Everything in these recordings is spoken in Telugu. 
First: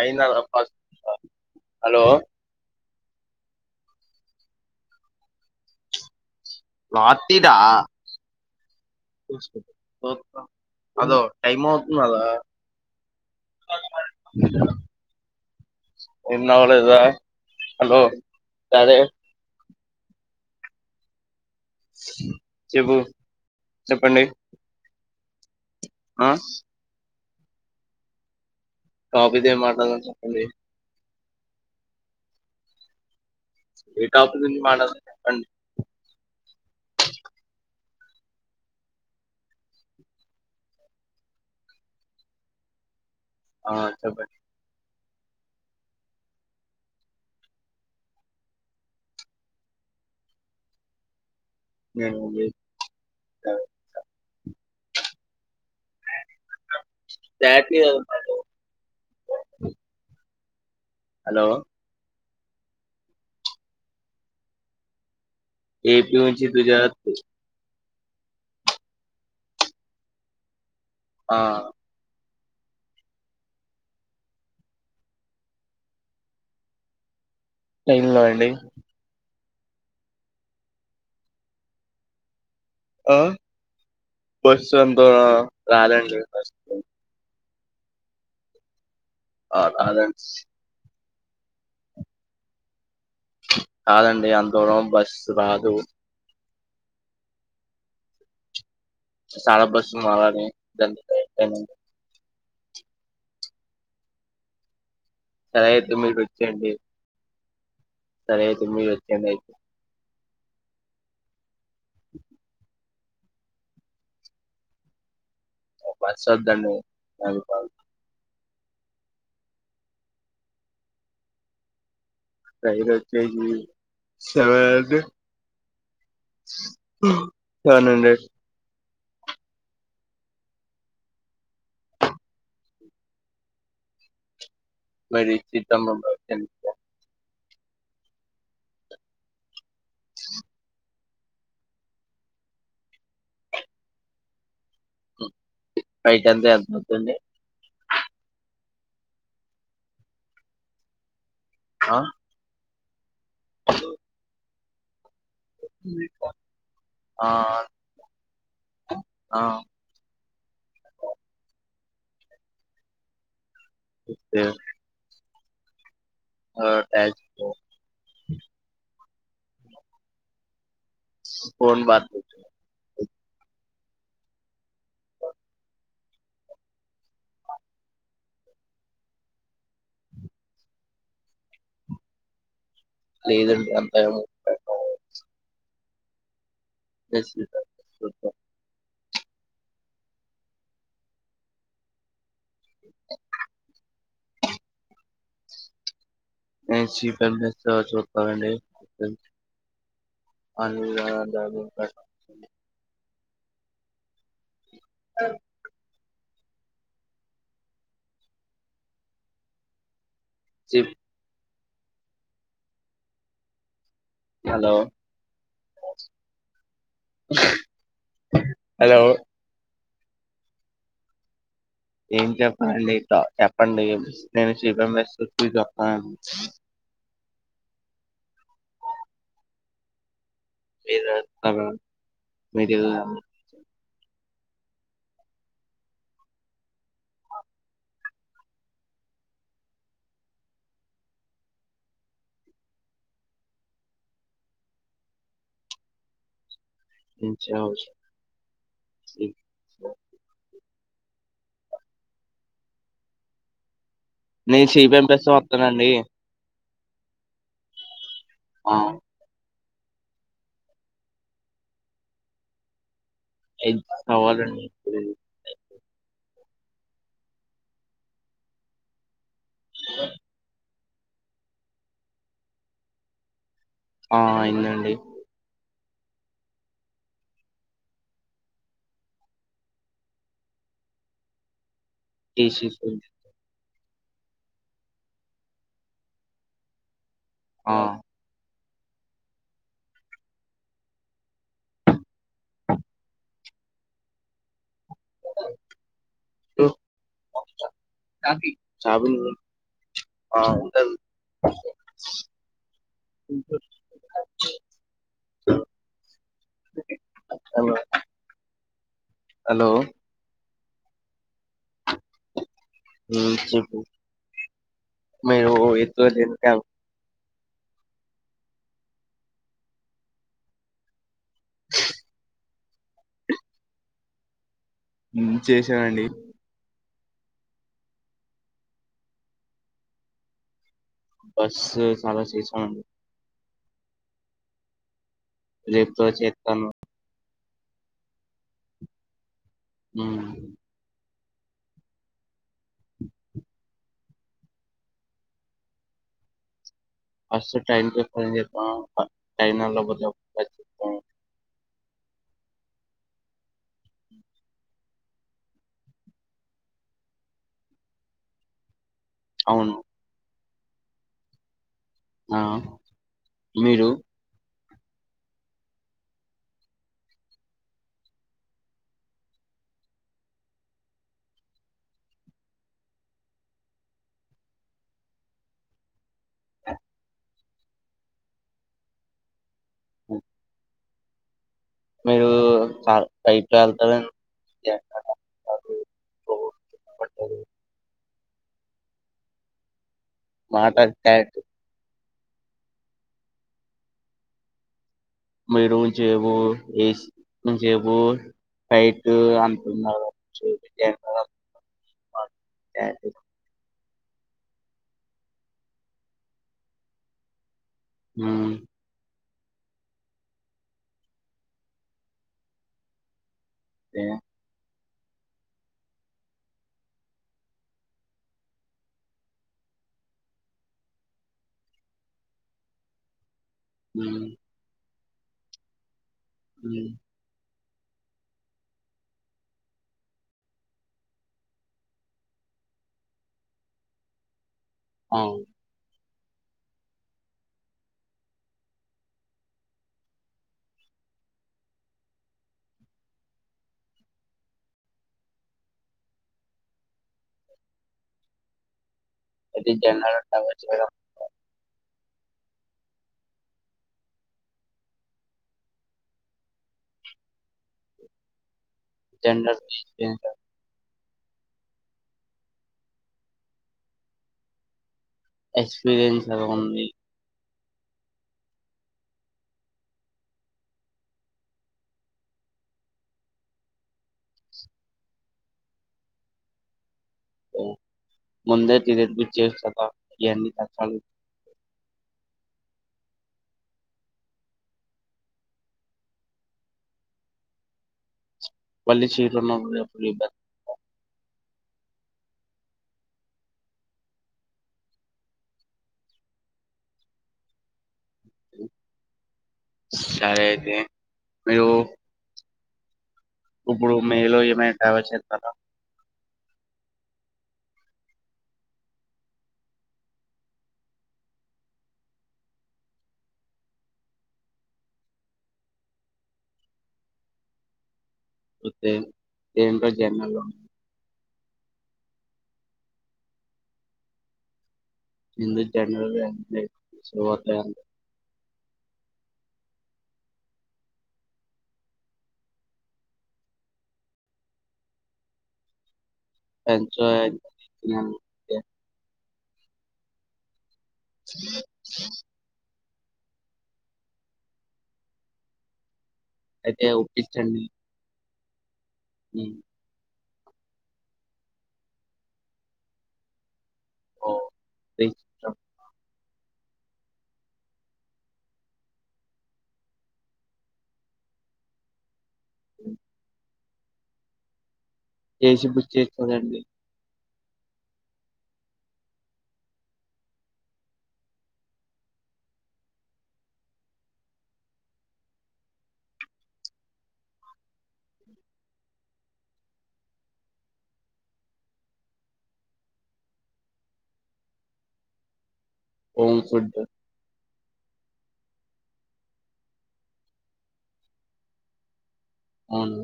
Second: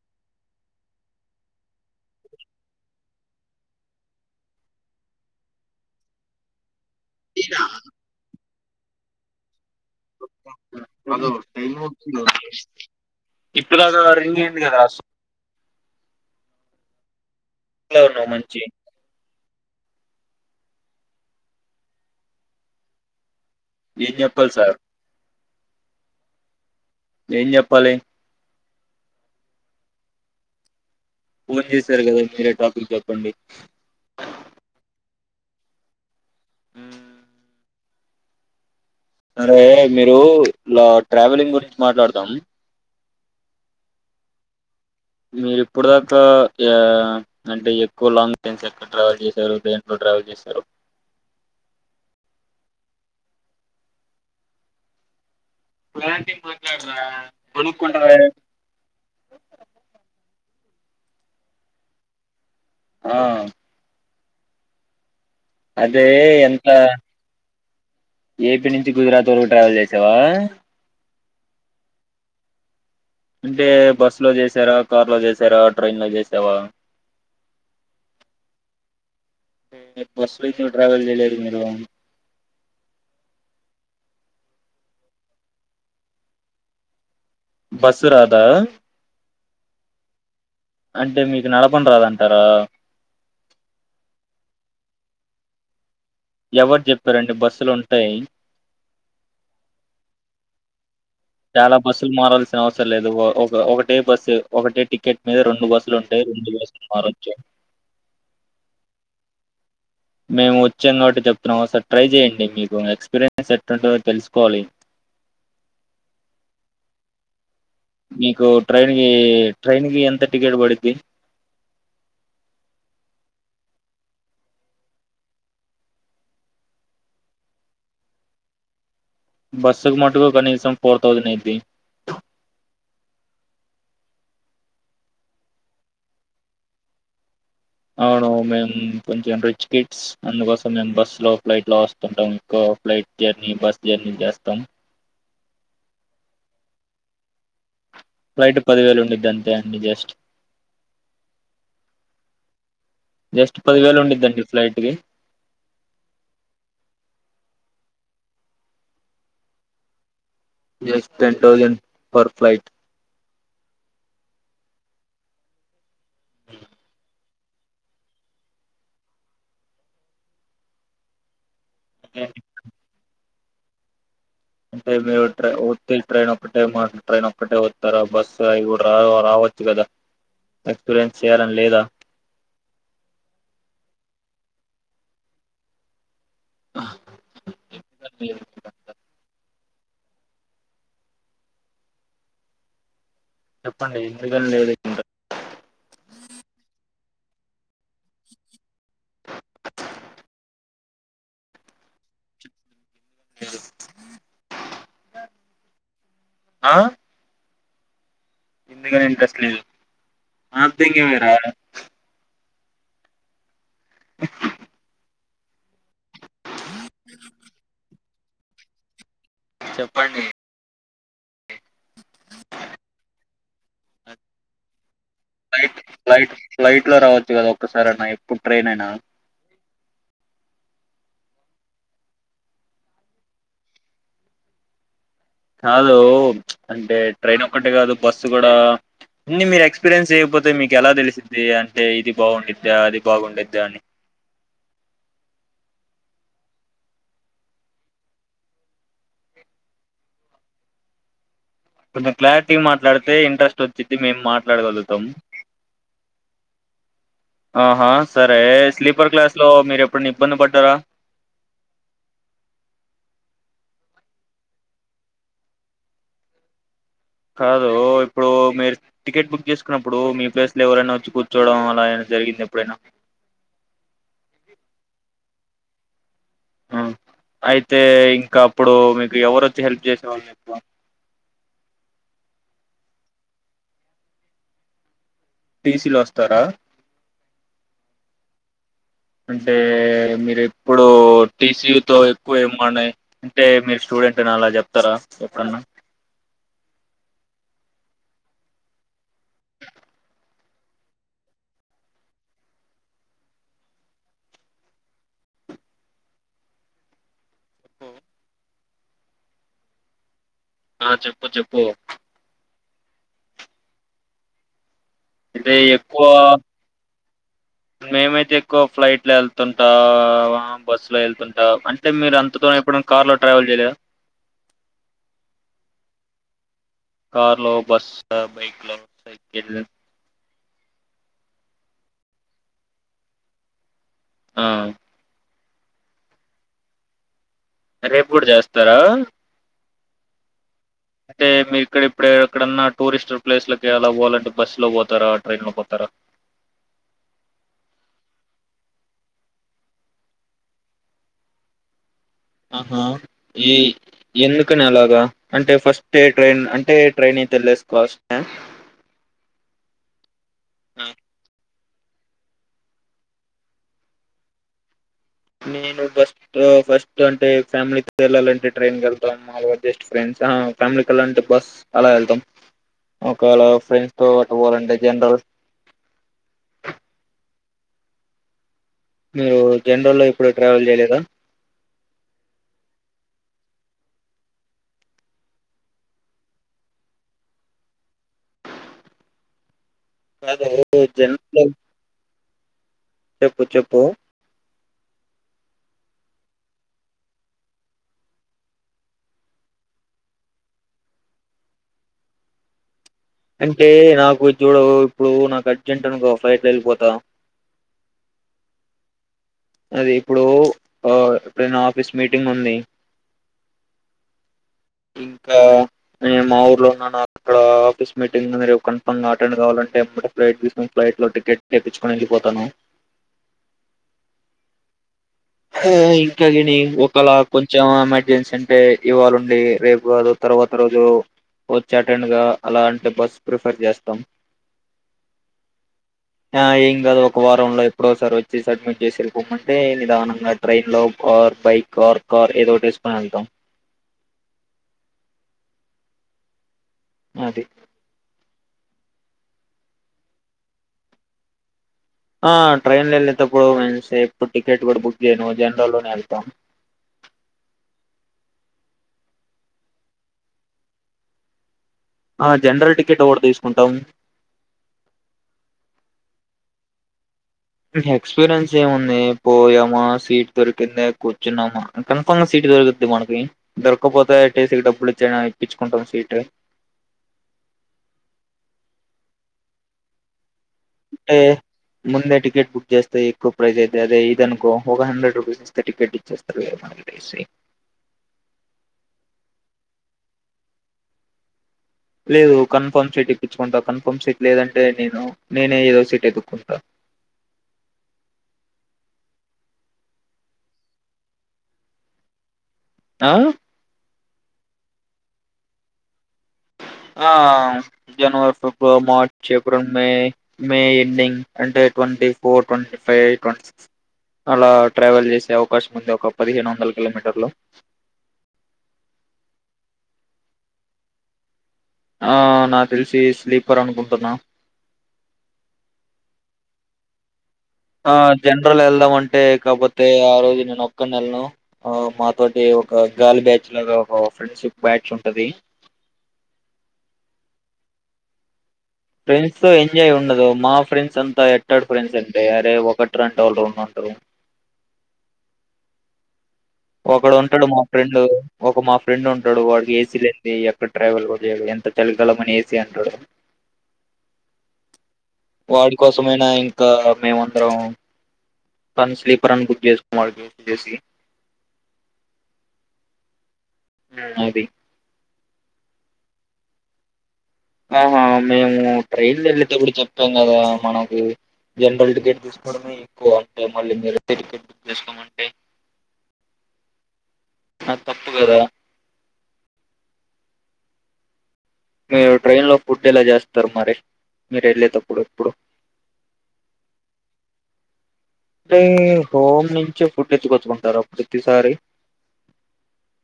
అయినా అప్పాస్ [unintelligible] హలో పార్టీ దా న ట ఏ అవుతున్నదా ఇప్పుడు దాక ఆ రేంజ్ ఉంది కదా అస్ ఇన్నావా లేదా లో హలో ఉన్నావు మంచి క్యారె చెప్పు ఏం చెప్పండి చెప్పాల్ సార్? ఆ ఏం చెప్పాలి? కాపీతే, ఏం మాట్లాడలని చెప్పండి. ఫోన్ చేశారు కదా! మీరే టాపిక్ చెప్పండి. అన్ని మ్ అరే మీరు లా ట్రావెలింగ్ గురించి మాట్లాడదాం. ఆ సప్పడి మీరు ఇప్పుడు దాకా అంటే ఎక్కువ లాంగ్ డిస్టెన్స్ ఎక్కడ ట్రావెల్ చేశారు దంట్లో రా చేసారు నేను ప్రలాంట మాట్లాడరా అనుకుంట హలో ఆహ అదే ఏపీ నుంచి ఎంత గుజరాత్ ఏపీ నుంచి గుజరాత్ వరకు ట్రావెల్ చేసావా ఆహ అంటే బస్ లో చేసారా కార్లో చేసారా ట్రైన్ లో చేసావా టైన్ లో అండి బస్సు ట్రావల్ చేలేరు ఆ బస్ ఎంత రాలేండి బసురాదా అ అద అంటే మీకు నడపం రాదంటారా కాదండి అంతూరం బస్సు రాదు ఎవరు చెప్పారండి బస్సులు ఉంటాయి శాల బస్ మలానే చాలా బస్సులు మారాల్సిన అవసరం లేదు ఒక ఒకటే బస్సు ఒకటేటి టికెట్ మీద రెండు సరే అయితే మీరు బస్లుంటాయి రెండు వచ్చేయండి బస్సులు మారొచ్చు సరే అయితు మీ వచ్చిందయతుతే మేము వచ్చింటి చెప్తున్నాం ఒకసారి ట్రై చెయడి మీకు ఎక్స్పీరియన్స్ ఎట్ంటుందో తెలుసుకోవాలి పధడి అభ మీకు ట్రైన్ క ట్రైన్ కి ఎంత టికెట్ పడుద్ది రఐదు కేజీ సెవెత్ సెవెన్ హండ్రెడ్ బస్సుకు మటుకు కనీసం ఫోర్ థౌజండ్ అయిది మరి చిితమ్ అవును మేము కొంచెం రిచ్ కిట్స్ అందుకోసం మేము బస్సు లో ఫ్లైట్ లో వస్తుంటాం ఇంకు ఫ్లైట్ జర్నీ బస్ జర్నీ జస్తం బయట అంత ఎంతవుతుంది ఫ్లైట్ పదివేలు ఉండద్దంతే అన్నిడి జస్ట్ ఆ జస్ట్ పది వేలు ఉండడిందండి ఫ్లైట్ి ఆ ఆ yes ten thousand per flight okay ఆజ్ ఫన్ బ అంటే మీరు ట త్ ట్రైన్ ఒ ఒకటే ట్రైన్ ఒక్కటే ఓతారా బస్సు రా చ్చు కదా ఎక్స్పీరియన్స్ చేయాలని లేదా లేదండి అంతా ఏమో ఎందుకని లేదు మీకు [unintelligible] అంత? చెప్పండి ఎందుకని లేదు ఇంకా [unintelligible] [unintelligible] [inaudible] [inaudible] ఆహ్ ఎందుకని ఇంట్రెస్ట్ లేదు హలో హలో చెప్పండి ఏం చెప్పాలండి చెప్పండి నేను ఫ్లైట్ ఫ్లైట్ ఫ్లైట్ లో రావచ్చు కదా ఒకసారన్న ఎప్పుడు ట్రైన్ ఏనా [unintelligible] కాదు అంటే ట్రైన్ ఒక్కటే కాదు బస్సు కూడా అన్నీ మీరు ఎక్స్పీరియన్స్ చేయకపోతే మీకు ఎలా తెలిసిద్ది అంటే ఇది బాగుండిద్దా అది బాగుండిద్దా అని [inaudible] కొంచెం క్లారిటీగా మాట్లాడితే ఇంట్రెస్ట్ వచ్చింది మేము నేను మాట్లాడగలుగుతాం సిబిఎంఎస్ వస్తానండి ఆహా సరే ఆ స్లీపర్ క్లాస్ లో మీరెప్పుడైనా ఇబ్బంది పడ్డారా ఏం కావాలండి కాదు ఇప్పుడు మీరు టికెట్ బుక్ చేసుకున్నప్పుడు మీ ప్లేస్ లో ఎవరైనా వచ్చి కూర్చోవడం అలా ఏమైనా జరిగిందాఎప్పుడైనా ఆహ్ అయిందండి అయితే ఇంకా అప్పుడు మీకు ఎవరొచ్చి హెల్ప్ చేసేవాళ్ళు ఎక్కువ టీసీ టీసీలు వస్తారా ఆహ్ అంటే మీరు ఎప్పుడు టీసీయుతో ఎక్కువ ఏమనీ అంటే మీరు స్టూడెంట్ ఏంటన్నా అలా చెప్తారా ఎప్పుడన్నా [unintelligible] ఆహ్ ఉంటది [inaudible] హలో ఆ చెప్పు చెప్పు ఆమ్ చెప్పు అదే ఎక్కువ మేమైతే ఎక్కువ ఫ్లైట్ లో వెళ్తుంటా బస్సులో వెళ్తుంటా అంటే మీరు అంతగా ఎప్పుడు కార్ లో ట్రావెల్ చేయలేదా చేసామండి కార్ లో బస్ బైక్ లో సైకిల్ బస్ చాలా చేసామండి ఆహ్ రేపు కూడా చేస్తాను రేపు కూడా చేస్తారా ఆమ్ అంటే మీరు ఇక్కడ ఇప్పుడ ఎక్కడన్నా టూరిస్ట్ ప్లేస్లకి అలా పోవాలంటే బస్సులో పోతారా ట్రైన్లో పోతారా ఫ టైన్ పతా టైనా ఆహా ఏ ఎందుకని అలాగా అంటే ఫస్ట్ ట్రైన్ అంటే ట్రైన్ తె వెలేసుకోవస్త అవును ఆ ఆ మీరు నేను ఫస్ట్ ఫస్ట్ అంటే ఫ్యామిలీతో వెళ్ళాలంటే ట్రైన్ కెళ్తాం మాములుగా జెస్ట్ ఫ్రెం చానా ఫ్యామిలీకల్లా అంటే బస్ అలా వెళ్తాం ఒకవేళ ఫ్రెండ్స్ తో అటు పోవాలంటే జనరల్ [inaudible] మీరు జనరల్ లో ఇప్పుడూ ట్రావెల్ చేయలేదా మీరు [inaudible] ఓ [inaudible] [inaudible] మాట్లాడతారు జనరల్ చెప్పు చెప్పు [unintelligible] ఫైట్ అంటున్నారు [inaudible] అంటే నాకు చూడు ఇప్పుడు నాకు అర్జెంట్ అనుకో ఫ్లైట్ లో ఎళ్ళిపోతా ఊ అది ఇప్పుడు ఆ ఎప్పుడైనా ఆఫీస్ మీటింగ్ ఉంది ఏ ఇంకా నేను మా ఊర్లో ఉన్నాను [inaudible] ఆఫీస్ మీటింగ్ మీరు కన్ఫామ్ గా అటెండ్ కావాలంటే ఫ్లైట్ తీసుకుని ఫ్లైట్ లో టికెట్ తెప్పిచ్చుకొని వెళ్ళిపోతాను ఉమ్ హూ ఇంక గీని ఉమ్, ఒకలా కొం చెం ఎమర్జెన్సీ అంటే ఇవాళుండి రేపు కాదు తర్వాత రోజు వచ్చి అటెండ్ గా అలా అంటే బస్ ప్రిఫర్ చేస్తాం ఔ ఆ ఏం కాదు ఒక వారంలో ఎప్పుడోసారి వచ్చి సబ్మిట్ చేసి వెళ్ళిపోమ్మంటే నిదానం గా ట్రైన్ లో ఆర్ బైక్ ఆర్ కార్ ఏదో ఒకటి ఎసుకోని ఎళ్తాం అది అది [unintelligible] అవ్వచ్చు కదా ఆ ట్రైన్లో వెళ్ళేటప్పుడు [unintelligible] ఎప్పుడు టికెట్ కూడా బుక్ జేయను జనరల్లోనే వెళ్తాం జనరల్ [unintelligible] ఆ జనరల్ టిక్కెట్ ఒకటి తీసుకుంటాం ఎక్స్పీరియన్స్ అలా ఉంది ఎక్స్పీరియన్స్ ఏముంది పోయామా సీట్ దొరికింద కూర్చున్నామా కన్ఫామ్ సీట్ దొరుకుద్ది మనకి దొరక్కపోతే టీసీకి డబ్బులు ఇచ్చి అయినా ఇప్పిచ్చుకుంటాం సీటు ఓ ముందే [unintelligible] బుక్ చేయొచ్చు కదా ఇయన్నీ కష్టాలు అంటే ముందే టికెట్ బుక్ చేస్తే ఎక్కువ ప్రైస్ అయితది రే ఇది అనుకో ఒక హండ్రెడ్ రుపీస్ ఇస్తే టికెట్ ఇచ్చేస్తరు. హాలిడేసే వళ్లి చీర్లు ఉన్నబ్బుడు అప్పులు ఈక్బ్యా లేదు కన్ఫర్మ్ సీట్ ఇప్పించుకుంటా కన్ఫర్మ్ సీట్ లేదంటే నేను నేనే ఏదో సీట్ ఎతుక్కుంటా సరే అయితే మీరు ఆ ఇప్పుడు మీరు ఏమైనా ట్రావెల్ చేత్తరా ఆ జనవరి, ఫిబ్రవరి, మార్చ్, ఏప్రిల్, మే, మే ఎండింగ్ అంటే twenty four twenty five twenty six అలా ట్రావెల్ చేసే అవకాశం ఉంది ఒక పదిహేను వందల కిలోమీటర్లు [unintelligible] జన్రల్లో ఆ నాకు తెలిసి స్లీపర్ అనుకుంటున్నా ఇందు జనరల్ లో [unintelligible] ఆ జనరల్ ఎల్దామంటె కబో తే ఆ రోజు నేను ఒక్కన్ నెల్ను ఆ మాతోటి ఒక గాలి బ్యాచ్ లాగా ఒక ఫ్రెండ్షిప్ బ్యా ఎచ్ ఉంటదీ పంచాయతిని ఊకే ఫ్రెండ్స్తో ఎంజాయ్ ఉండదు మా ఫ్రెండ్స్ అంతా ఎట్టడు ఫ్రెండ్స్ అంటే అరే ఒకట్ ట్రన్ టోల్లు ఉంద్ అంటరు అయితే ఒకడు ఉంటడు మా ఒప్పించండి ఫ్రెండు ఒక మా ఫ్రెండ్ ఉంటడు ఉమ్, వాడికి ఏసీ లేన్ దీ ఎక్కడ్ ట్రావెల్ గుడ్ లేడు ఎంత చలి కలమని ఏసీ అంటాడు ఓ, వాడి కోసమైనా ఇంకా మేము అందరం కానీ స్లీపర్ అన్ బుక్ జేస్ [unintelligible] జేసి ఊ అదీ ఏసి బుక్ చేత్తదండి ఆహా మేము ట్రైన్లో ఎళ్ళేటప్పుడు చొప్పాం గదా మనకూ జన్రల్ టికెట్ తీసుకోడమే ఎక్కువ అంటే మళ్ళీ మీరతే టికెట్ బుక్ చేసుకోమంటే నాద్ తప్పు గదా మీరు ట్రైన్ లో ఫుడ్ ఎలా జేస్తరు మరి మీరు ఎళ్ళేతప్పుడు ఎప్పుడు హౌస్ ఫుడ్ టే హోమ్ నించే ఫుడ్ ఎత్తుకొచ్చుకుంటారా ప్రతిసారి ఊను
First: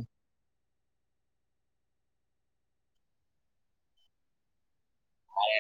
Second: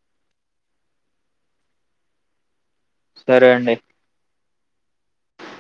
సరే అండి మాఏ